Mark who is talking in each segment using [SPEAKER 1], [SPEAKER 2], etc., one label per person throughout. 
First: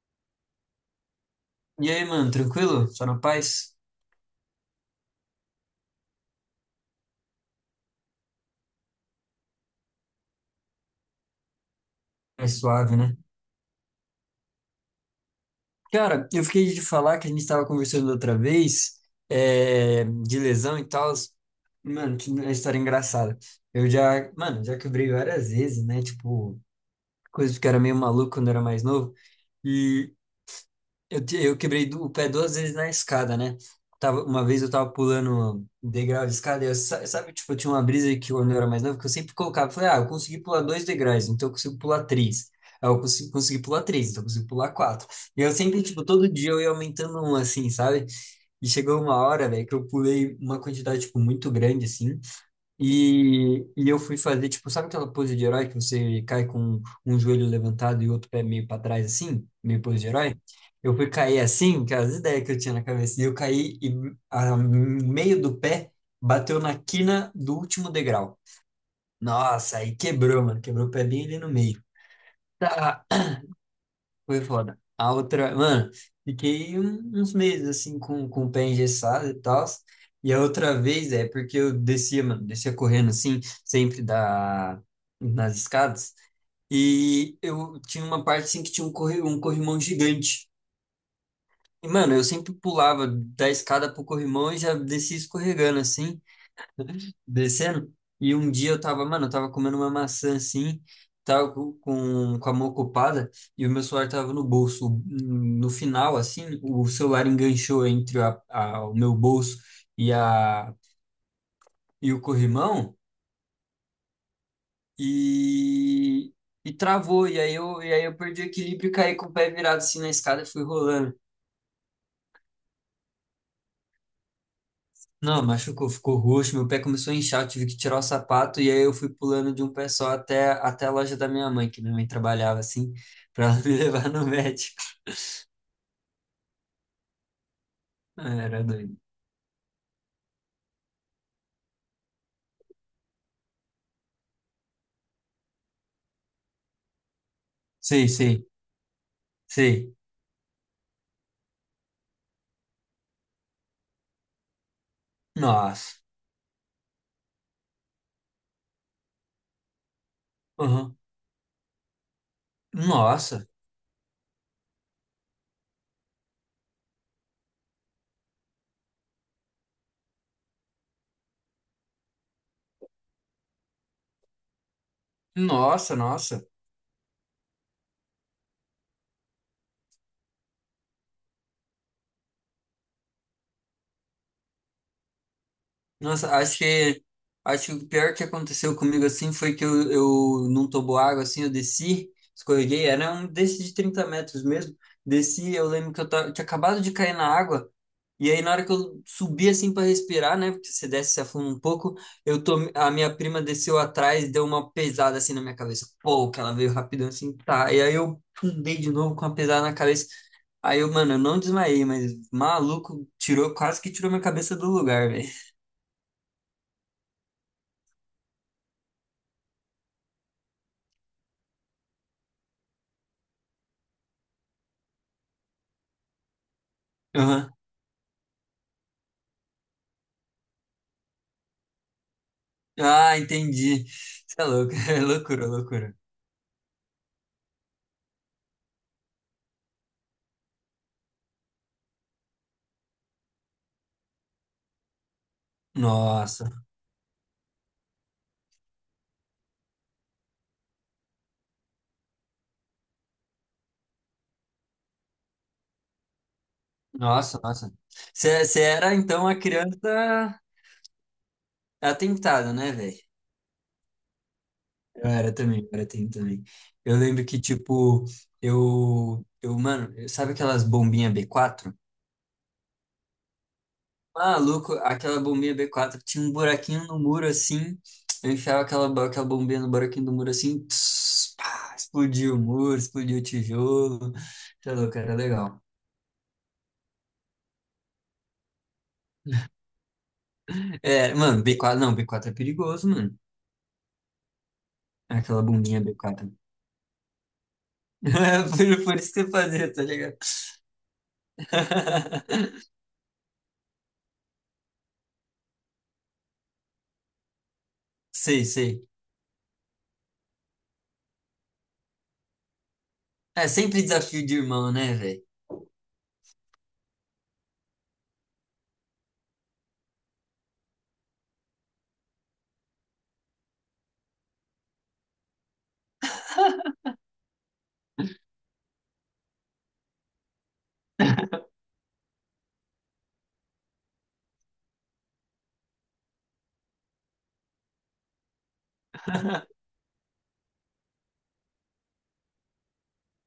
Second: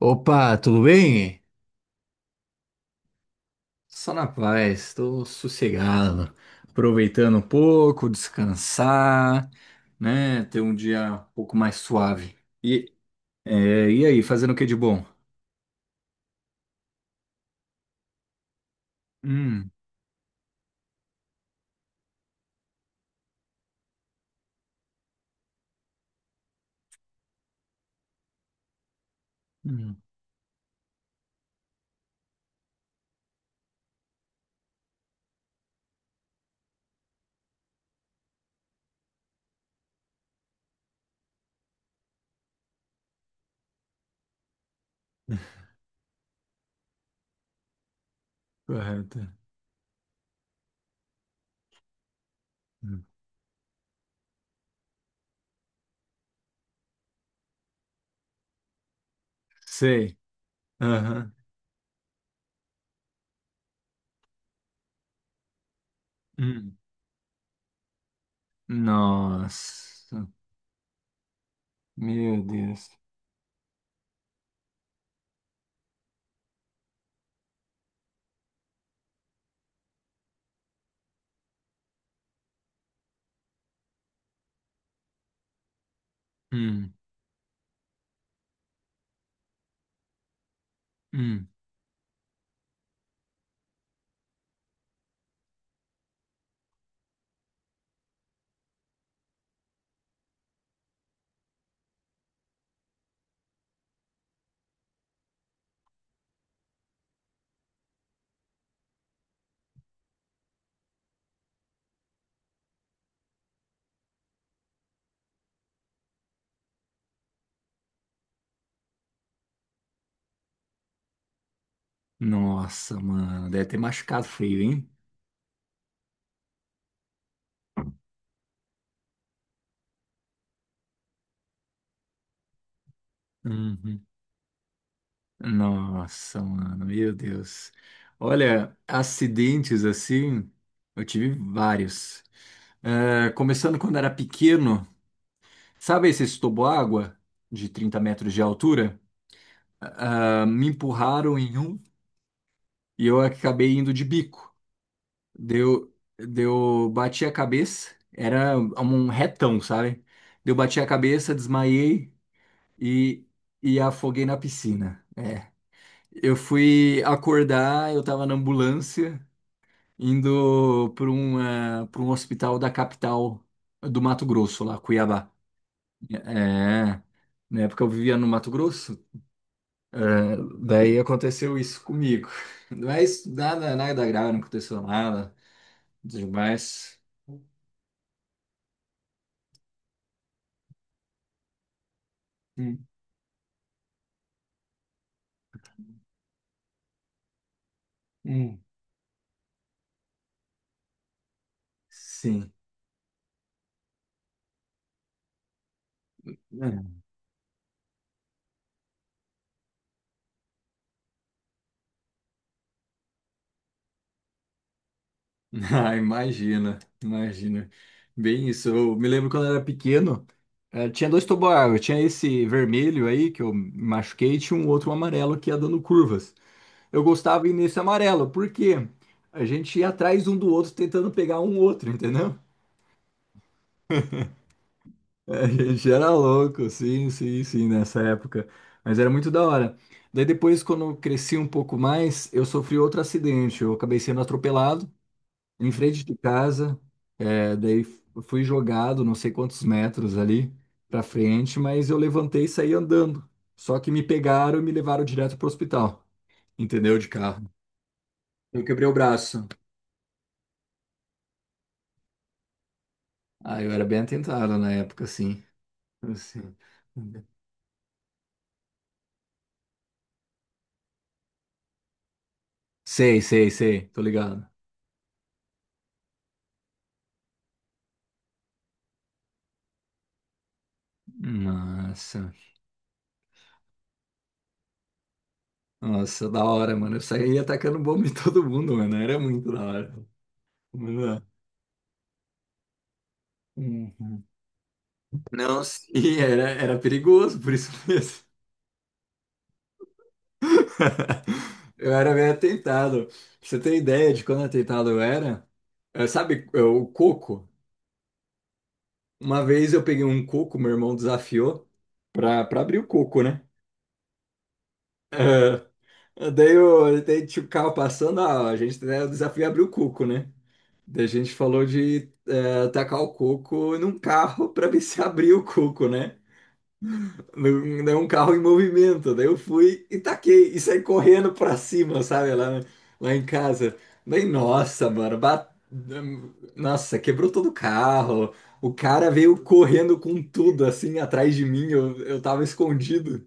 [SPEAKER 1] Opa, tudo bem?
[SPEAKER 2] E aí, mano, tranquilo? Só na paz?
[SPEAKER 1] Só na paz, estou sossegado, aproveitando um pouco, descansar, né? Ter um dia um pouco mais suave.
[SPEAKER 2] É
[SPEAKER 1] E,
[SPEAKER 2] suave, né?
[SPEAKER 1] e aí, fazendo o que de bom?
[SPEAKER 2] Cara, eu fiquei de falar que a gente estava conversando outra vez,
[SPEAKER 1] Hum,
[SPEAKER 2] de lesão e tal. Mano, que é história engraçada. Eu já, mano, já quebrei várias vezes, né? Tipo, coisas que eu era meio maluco quando eu era mais novo.
[SPEAKER 1] hum,
[SPEAKER 2] Eu quebrei o pé duas vezes na escada, né? Tava, uma vez eu tava pulando degrau de escada, e eu, sabe, tipo, eu tinha uma brisa que quando eu era mais novo, que eu sempre colocava, falei, ah, eu consegui pular dois degraus, então eu consigo pular três. Aí eu consegui pular três, então eu consigo pular quatro. E eu sempre, tipo, todo dia eu ia aumentando um, assim, sabe? E chegou uma
[SPEAKER 1] correto.
[SPEAKER 2] hora, velho, que eu pulei uma quantidade, tipo, muito grande, assim,
[SPEAKER 1] Hum,
[SPEAKER 2] e eu fui fazer, tipo, sabe aquela pose de herói que você cai com um joelho levantado e outro pé meio para trás, assim? Meio pose de
[SPEAKER 1] Sei.
[SPEAKER 2] herói? Eu fui
[SPEAKER 1] Aham.
[SPEAKER 2] cair assim, que era as ideias que eu tinha na cabeça. E eu caí e a meio do pé bateu
[SPEAKER 1] Hum,
[SPEAKER 2] na quina do último degrau. Nossa, aí
[SPEAKER 1] nossa,
[SPEAKER 2] quebrou, mano. Quebrou o pé bem ali no meio.
[SPEAKER 1] meu Deus.
[SPEAKER 2] Tá, foi foda. A outra, mano, fiquei uns meses assim com o pé engessado e tal. E a outra vez é porque eu descia, mano, descia correndo assim, sempre nas escadas.
[SPEAKER 1] Hum,
[SPEAKER 2] E eu tinha uma parte assim que tinha um corrimão gigante.
[SPEAKER 1] hum,
[SPEAKER 2] E, mano, eu sempre pulava da escada pro corrimão e já descia escorregando assim descendo. E um dia eu tava, mano, eu tava comendo uma maçã assim, tava com a mão ocupada e o meu celular tava no bolso. No final, assim, o celular enganchou entre o meu bolso e, a, e o corrimão e, e travou. E aí, e aí eu perdi o equilíbrio e caí com o pé virado assim na escada e fui rolando.
[SPEAKER 1] nossa, mano, deve ter machucado feio,
[SPEAKER 2] Não, machucou, ficou roxo, meu pé começou a inchar, eu tive que tirar o sapato e aí eu fui pulando de um pé só até a loja da minha mãe, que minha mãe trabalhava assim, pra ela me
[SPEAKER 1] hein?
[SPEAKER 2] levar no médico.
[SPEAKER 1] Nossa, mano, meu Deus.
[SPEAKER 2] Ah, era
[SPEAKER 1] Olha,
[SPEAKER 2] doido.
[SPEAKER 1] acidentes assim, eu tive vários. É, começando quando era pequeno, sabe esses toboágua de trinta
[SPEAKER 2] Sei,
[SPEAKER 1] metros de
[SPEAKER 2] sei,
[SPEAKER 1] altura?
[SPEAKER 2] sei.
[SPEAKER 1] Ah, me empurraram em um e eu acabei indo de bico.
[SPEAKER 2] Nossa.
[SPEAKER 1] Bati a cabeça, era um retão, sabe? Deu, bati a
[SPEAKER 2] Uhum.
[SPEAKER 1] cabeça, desmaiei e,
[SPEAKER 2] Nossa.
[SPEAKER 1] e afoguei na piscina. É, eu fui acordar, eu tava na ambulância indo para um, pra um hospital da capital do Mato Grosso, lá, Cuiabá.
[SPEAKER 2] Nossa, nossa.
[SPEAKER 1] É, na época eu vivia no Mato Grosso, né? Daí aconteceu isso comigo. Mas nada, nada grave, não aconteceu nada
[SPEAKER 2] Nossa, acho
[SPEAKER 1] demais.
[SPEAKER 2] que acho que o pior que aconteceu comigo assim foi que eu num toboágua assim, eu desci, escorreguei,
[SPEAKER 1] Hum,
[SPEAKER 2] era um desses de 30 metros mesmo. Desci, eu lembro que eu tinha acabado de cair na água. E aí, na
[SPEAKER 1] hum.
[SPEAKER 2] hora que eu subi assim para respirar, né? Porque você desce, e se afunda um pouco,
[SPEAKER 1] Sim.
[SPEAKER 2] a minha prima desceu atrás e deu uma pesada assim na minha cabeça. Pô, que ela
[SPEAKER 1] É.
[SPEAKER 2] veio rapidão assim, tá. E aí eu fundei de novo com uma pesada na cabeça. Aí eu, mano, eu não desmaiei, mas maluco, quase que tirou minha cabeça do lugar, velho.
[SPEAKER 1] Ah, imagina, imagina. Bem isso, eu me lembro quando eu era pequeno, tinha dois toboágua, tinha esse vermelho aí que eu me machuquei, e tinha um outro amarelo que ia dando curvas. Eu gostava
[SPEAKER 2] Aham.
[SPEAKER 1] ir nesse amarelo, porque a gente ia atrás um do outro tentando pegar um outro, entendeu?
[SPEAKER 2] Ah, entendi. Você é louco, é loucura,
[SPEAKER 1] A gente
[SPEAKER 2] loucura.
[SPEAKER 1] era louco, sim, sim, sim, nessa época. Mas era muito da hora. Daí depois, quando eu cresci um pouco mais, eu sofri outro acidente. Eu acabei sendo atropelado em frente de
[SPEAKER 2] Nossa,
[SPEAKER 1] casa. É, daí fui jogado não sei quantos metros ali pra frente, mas eu levantei e saí andando. Só que me pegaram e me levaram direto pro hospital, entendeu? De
[SPEAKER 2] nossa,
[SPEAKER 1] carro.
[SPEAKER 2] nossa. Você
[SPEAKER 1] Eu quebrei o
[SPEAKER 2] era então a
[SPEAKER 1] braço.
[SPEAKER 2] criança atentada, né, velho?
[SPEAKER 1] Ah, eu era bem atentado na época,
[SPEAKER 2] Eu era
[SPEAKER 1] sim.
[SPEAKER 2] também, eu era tem também.
[SPEAKER 1] Assim.
[SPEAKER 2] Eu lembro que, tipo, eu, mano, sabe aquelas bombinhas B4?
[SPEAKER 1] Sei, sei, sei, tô ligado.
[SPEAKER 2] Maluco, aquela bombinha B4 tinha um buraquinho no muro assim. Eu enfiava aquela, aquela bombinha no buraquinho do muro assim, tss, pá,
[SPEAKER 1] Nossa,
[SPEAKER 2] explodiu o muro, explodiu o tijolo. Tá louco, era legal.
[SPEAKER 1] nossa, da hora, mano. Eu saía atacando bomba em todo mundo, mano. Era muito da hora.
[SPEAKER 2] É,
[SPEAKER 1] Mano,
[SPEAKER 2] mano, B4, não, B4 é perigoso, mano.
[SPEAKER 1] uhum.
[SPEAKER 2] Aquela
[SPEAKER 1] Não,
[SPEAKER 2] bombinha b
[SPEAKER 1] sim,
[SPEAKER 2] quatro.
[SPEAKER 1] era, era perigoso, por isso mesmo.
[SPEAKER 2] Por isso que eu fazia, tá ligado?
[SPEAKER 1] Eu era bem atentado. Pra você ter ideia de quando atentado eu era, sabe, o coco?
[SPEAKER 2] Sei, sei.
[SPEAKER 1] Uma vez eu peguei um coco, meu irmão desafiou pra abrir o coco, né?
[SPEAKER 2] É sempre desafio de irmão, né, velho?
[SPEAKER 1] Daí tinha o carro passando, ah, a gente, né, o desafio é abrir o cuco, né? Daí a gente falou de tacar o coco num carro para ver se abria o coco, né? Num carro em movimento. Daí eu fui e taquei e saí correndo para cima, sabe? Lá em casa. Daí, nossa, mano, nossa, quebrou todo o carro. O cara veio correndo com tudo assim atrás de mim. Eu tava escondido,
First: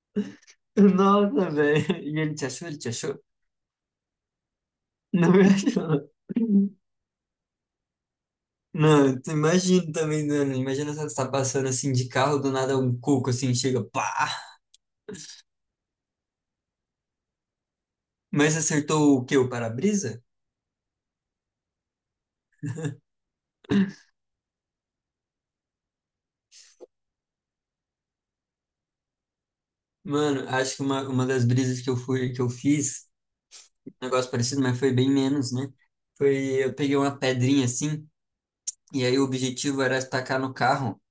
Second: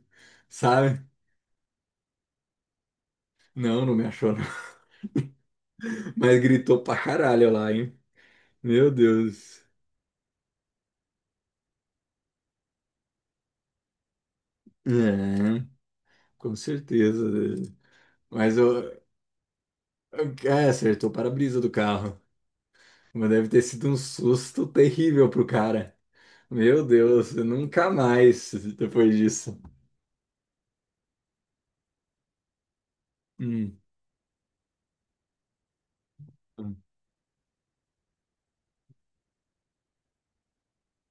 [SPEAKER 1] sabe?
[SPEAKER 2] Nossa, velho. E ele te achou? Ele te achou?
[SPEAKER 1] Não, não me achou.
[SPEAKER 2] Não me achou.
[SPEAKER 1] Mas gritou pra caralho lá, hein? Meu
[SPEAKER 2] Não, tu
[SPEAKER 1] Deus.
[SPEAKER 2] imagina também, mano. Imagina você tá passando assim de carro, do nada um coco assim chega, pá!
[SPEAKER 1] É, com certeza.
[SPEAKER 2] Mas
[SPEAKER 1] Mas eu,
[SPEAKER 2] acertou o quê? O para-brisa?
[SPEAKER 1] é, acertou o para-brisa do carro. Mas deve ter sido um susto terrível pro cara. Meu Deus, nunca mais depois disso.
[SPEAKER 2] Mano, acho que uma das brisas que eu fiz,
[SPEAKER 1] Hum.
[SPEAKER 2] um negócio parecido, mas foi bem menos, né? Foi, eu
[SPEAKER 1] Hum.
[SPEAKER 2] peguei uma pedrinha assim, e aí o objetivo era tacar no carro.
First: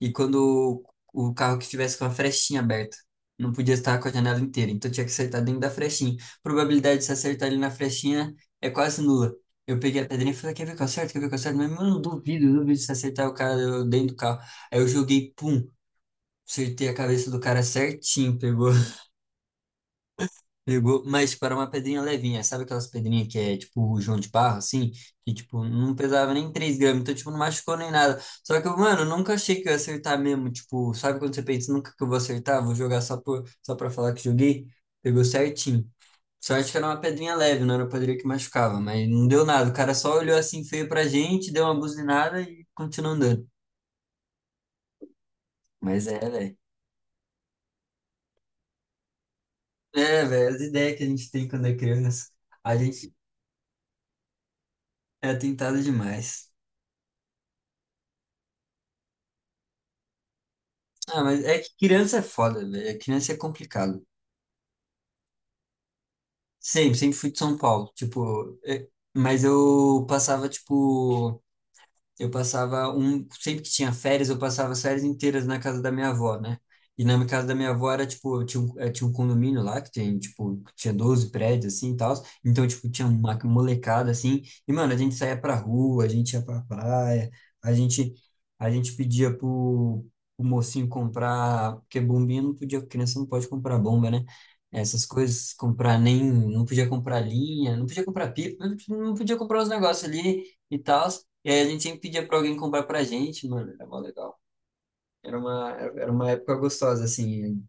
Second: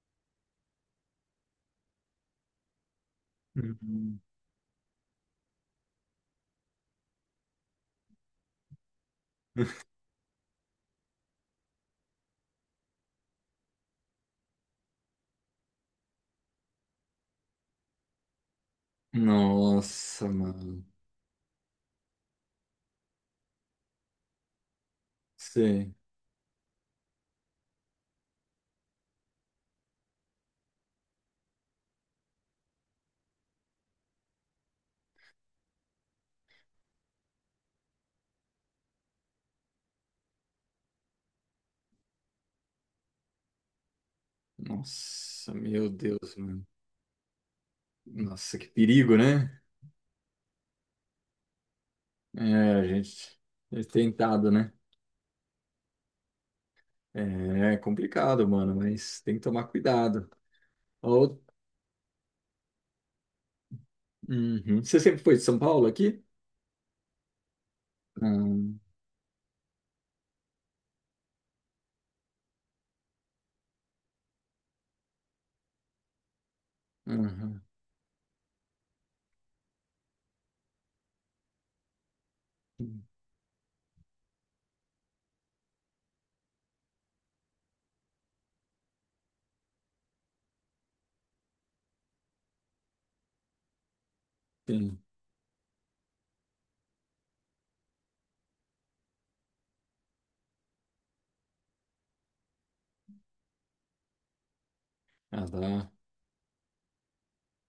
[SPEAKER 2] E quando o carro que estivesse com a frestinha aberta, não podia estar com a
[SPEAKER 1] Hum.
[SPEAKER 2] janela inteira, então tinha que acertar dentro da frestinha. Probabilidade de se acertar ali na frestinha é quase nula. Eu peguei a pedrinha e falei, quer ver que eu acerto, quer ver que eu acerto? Mas, mano, duvido se acertar o cara dentro do carro. Aí eu joguei, pum, acertei a cabeça do cara certinho, pegou
[SPEAKER 1] Nossa, mano.
[SPEAKER 2] pegou, mas para uma pedrinha levinha, sabe aquelas pedrinhas que é tipo João de barro, assim? Que tipo,
[SPEAKER 1] Sei.
[SPEAKER 2] não pesava nem 3 gramas, então tipo, não machucou nem nada. Só que, mano, eu nunca achei que eu ia acertar mesmo, tipo, sabe quando você pensa, nunca que eu vou acertar, vou jogar só, só pra falar que joguei? Pegou certinho. Sorte que era uma pedrinha leve, não era uma pedrinha que machucava, mas não deu nada. O cara só olhou assim feio pra gente, deu uma buzinada e continuou andando.
[SPEAKER 1] Nossa, meu
[SPEAKER 2] Mas é,
[SPEAKER 1] Deus,
[SPEAKER 2] velho.
[SPEAKER 1] mano. Nossa, que perigo, né?
[SPEAKER 2] É, velho, as ideias que a gente tem quando é criança,
[SPEAKER 1] É,
[SPEAKER 2] a
[SPEAKER 1] a
[SPEAKER 2] gente
[SPEAKER 1] gente é tentado, né?
[SPEAKER 2] é tentado demais.
[SPEAKER 1] É complicado, mano, mas tem que tomar cuidado.
[SPEAKER 2] Ah,
[SPEAKER 1] Ó,
[SPEAKER 2] mas é que criança é foda, velho. Criança é complicado.
[SPEAKER 1] uhum. Você sempre foi de São Paulo aqui?
[SPEAKER 2] Sempre, sempre fui de São Paulo. Tipo,
[SPEAKER 1] Hum,
[SPEAKER 2] mas eu passava, tipo. Sempre que tinha férias, eu passava as férias inteiras na casa da minha avó, né? E na casa da
[SPEAKER 1] uhum.
[SPEAKER 2] minha avó era, tipo, tinha um condomínio lá que tem, tipo, tinha 12 prédios, assim, e tal. Então, tipo, tinha uma molecada, assim. E, mano, a gente saía pra rua, a gente ia pra praia, a gente, a gente pedia pro mocinho comprar, porque bombinha não podia, criança não pode comprar bomba, né?
[SPEAKER 1] Sim.
[SPEAKER 2] Essas coisas, comprar nem, não podia comprar linha, não podia comprar pipa, não podia comprar os negócios ali e tal. E aí a gente sempre pedia pra alguém comprar pra gente, mano, era mó legal. Era
[SPEAKER 1] Ah,
[SPEAKER 2] uma,
[SPEAKER 1] dá.
[SPEAKER 2] era uma época gostosa, assim,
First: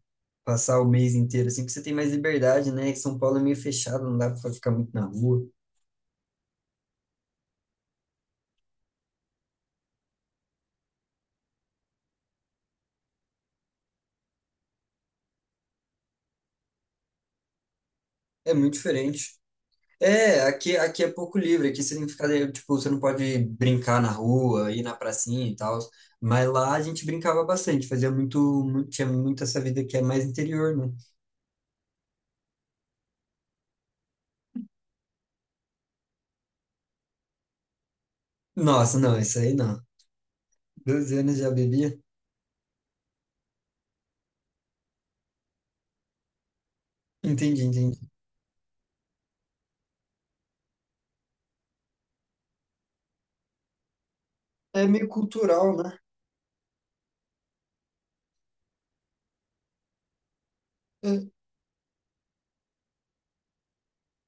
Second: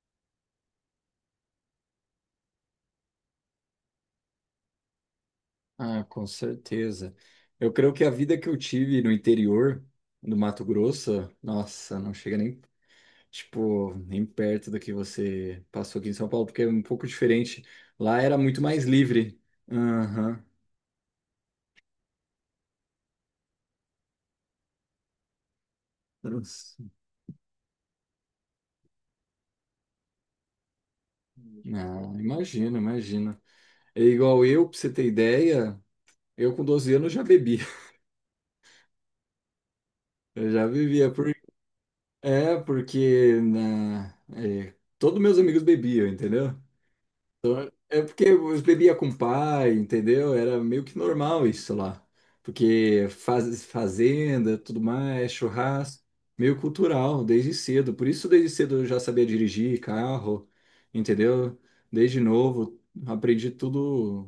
[SPEAKER 2] passar o mês inteiro, assim, que você tem mais liberdade, né? São Paulo é meio fechado, não dá pra ficar muito na rua.
[SPEAKER 1] Ah, com certeza. Eu creio que a vida que eu tive no interior do Mato Grosso, nossa, não chega nem, tipo, nem perto do que você passou aqui em São Paulo, porque é um pouco diferente. Lá era
[SPEAKER 2] É
[SPEAKER 1] muito
[SPEAKER 2] muito
[SPEAKER 1] mais
[SPEAKER 2] diferente.
[SPEAKER 1] livre.
[SPEAKER 2] É,
[SPEAKER 1] Aham.
[SPEAKER 2] aqui é pouco livre, aqui você tem que ficar, tipo, você não pode brincar na rua, ir na pracinha e tal, mas lá a
[SPEAKER 1] Nossa.
[SPEAKER 2] gente brincava bastante, fazia muito, muito, tinha muito essa vida que é mais interior, né?
[SPEAKER 1] Ah, imagina, imagina. É igual eu, pra você ter ideia. Eu com 12 anos já bebia.
[SPEAKER 2] Nossa, não, isso aí não.
[SPEAKER 1] Eu já bebia.
[SPEAKER 2] 12
[SPEAKER 1] Por...
[SPEAKER 2] anos já bebia?
[SPEAKER 1] Porque na... é, todos meus amigos bebiam, entendeu?
[SPEAKER 2] Entendi, entendi.
[SPEAKER 1] É porque eu bebia com o pai, entendeu? Era meio que normal isso lá. Porque faz... fazenda, tudo
[SPEAKER 2] É meio
[SPEAKER 1] mais,
[SPEAKER 2] cultural, né?
[SPEAKER 1] churrasco, meio cultural, desde cedo. Por isso, desde cedo eu já sabia dirigir carro,
[SPEAKER 2] É.
[SPEAKER 1] entendeu? Desde novo, aprendi tudo,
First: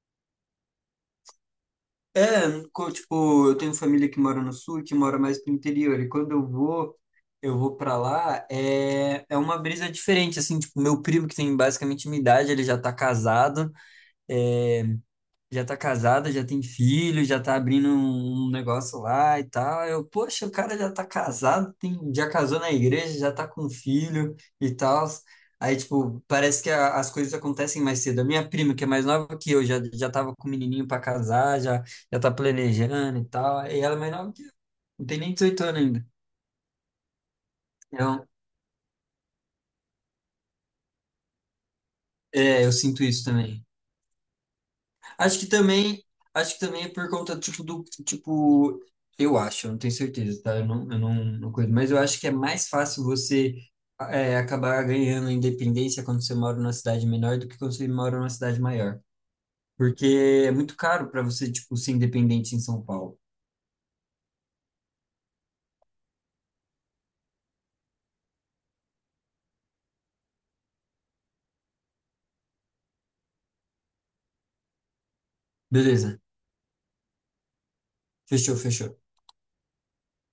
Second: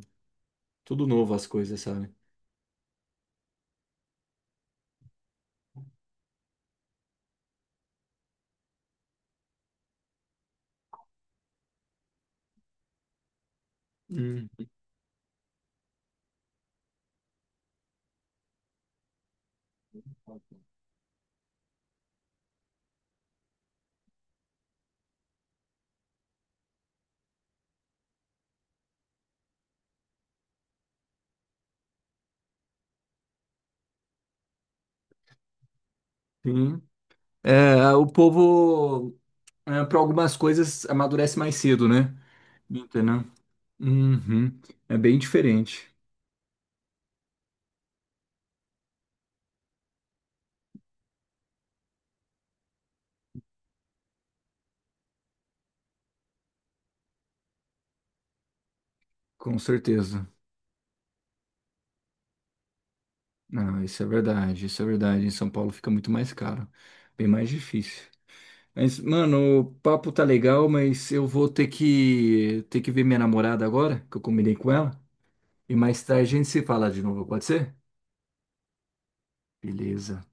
[SPEAKER 1] tudo novo as coisas, sabe?
[SPEAKER 2] É, tipo, eu tenho família que mora no sul, que mora mais pro interior, e quando eu vou pra lá, é uma brisa diferente, assim, tipo, meu primo, que tem basicamente minha idade, ele já tá casado,
[SPEAKER 1] Hum.
[SPEAKER 2] é, já tá casada, já tem filho, já tá abrindo um negócio lá e tal. Eu, poxa, o cara já tá casado, tem, já casou na igreja, já tá com filho e tal. Aí, tipo, parece que as coisas acontecem mais cedo. A minha prima, que é mais nova que eu, já tava com o menininho pra casar, já tá planejando e tal. E ela é mais nova que eu, não tem nem 18 anos ainda.
[SPEAKER 1] Sim. É, o
[SPEAKER 2] Então,
[SPEAKER 1] povo. Para algumas coisas amadurece mais cedo, né?
[SPEAKER 2] eu sinto
[SPEAKER 1] Entendeu?
[SPEAKER 2] isso também.
[SPEAKER 1] Uhum. É bem
[SPEAKER 2] Acho que
[SPEAKER 1] diferente,
[SPEAKER 2] também, acho que também é por conta, tipo, do, tipo, eu acho, eu não tenho certeza, tá? Eu não, não cuido, mas eu acho que é mais fácil você acabar ganhando independência quando você mora numa cidade menor do que quando você mora numa cidade maior.
[SPEAKER 1] com certeza.
[SPEAKER 2] Porque é muito caro para você, tipo, ser independente em São Paulo.
[SPEAKER 1] Não, isso é verdade, isso é verdade. Em São Paulo fica muito mais caro, bem mais difícil. Mas, mano, o papo tá legal, mas eu vou ter que ver minha namorada agora, que eu combinei com ela. E mais
[SPEAKER 2] Beleza,
[SPEAKER 1] tarde a gente se fala de novo, pode ser?
[SPEAKER 2] fechou, fechou.
[SPEAKER 1] Beleza.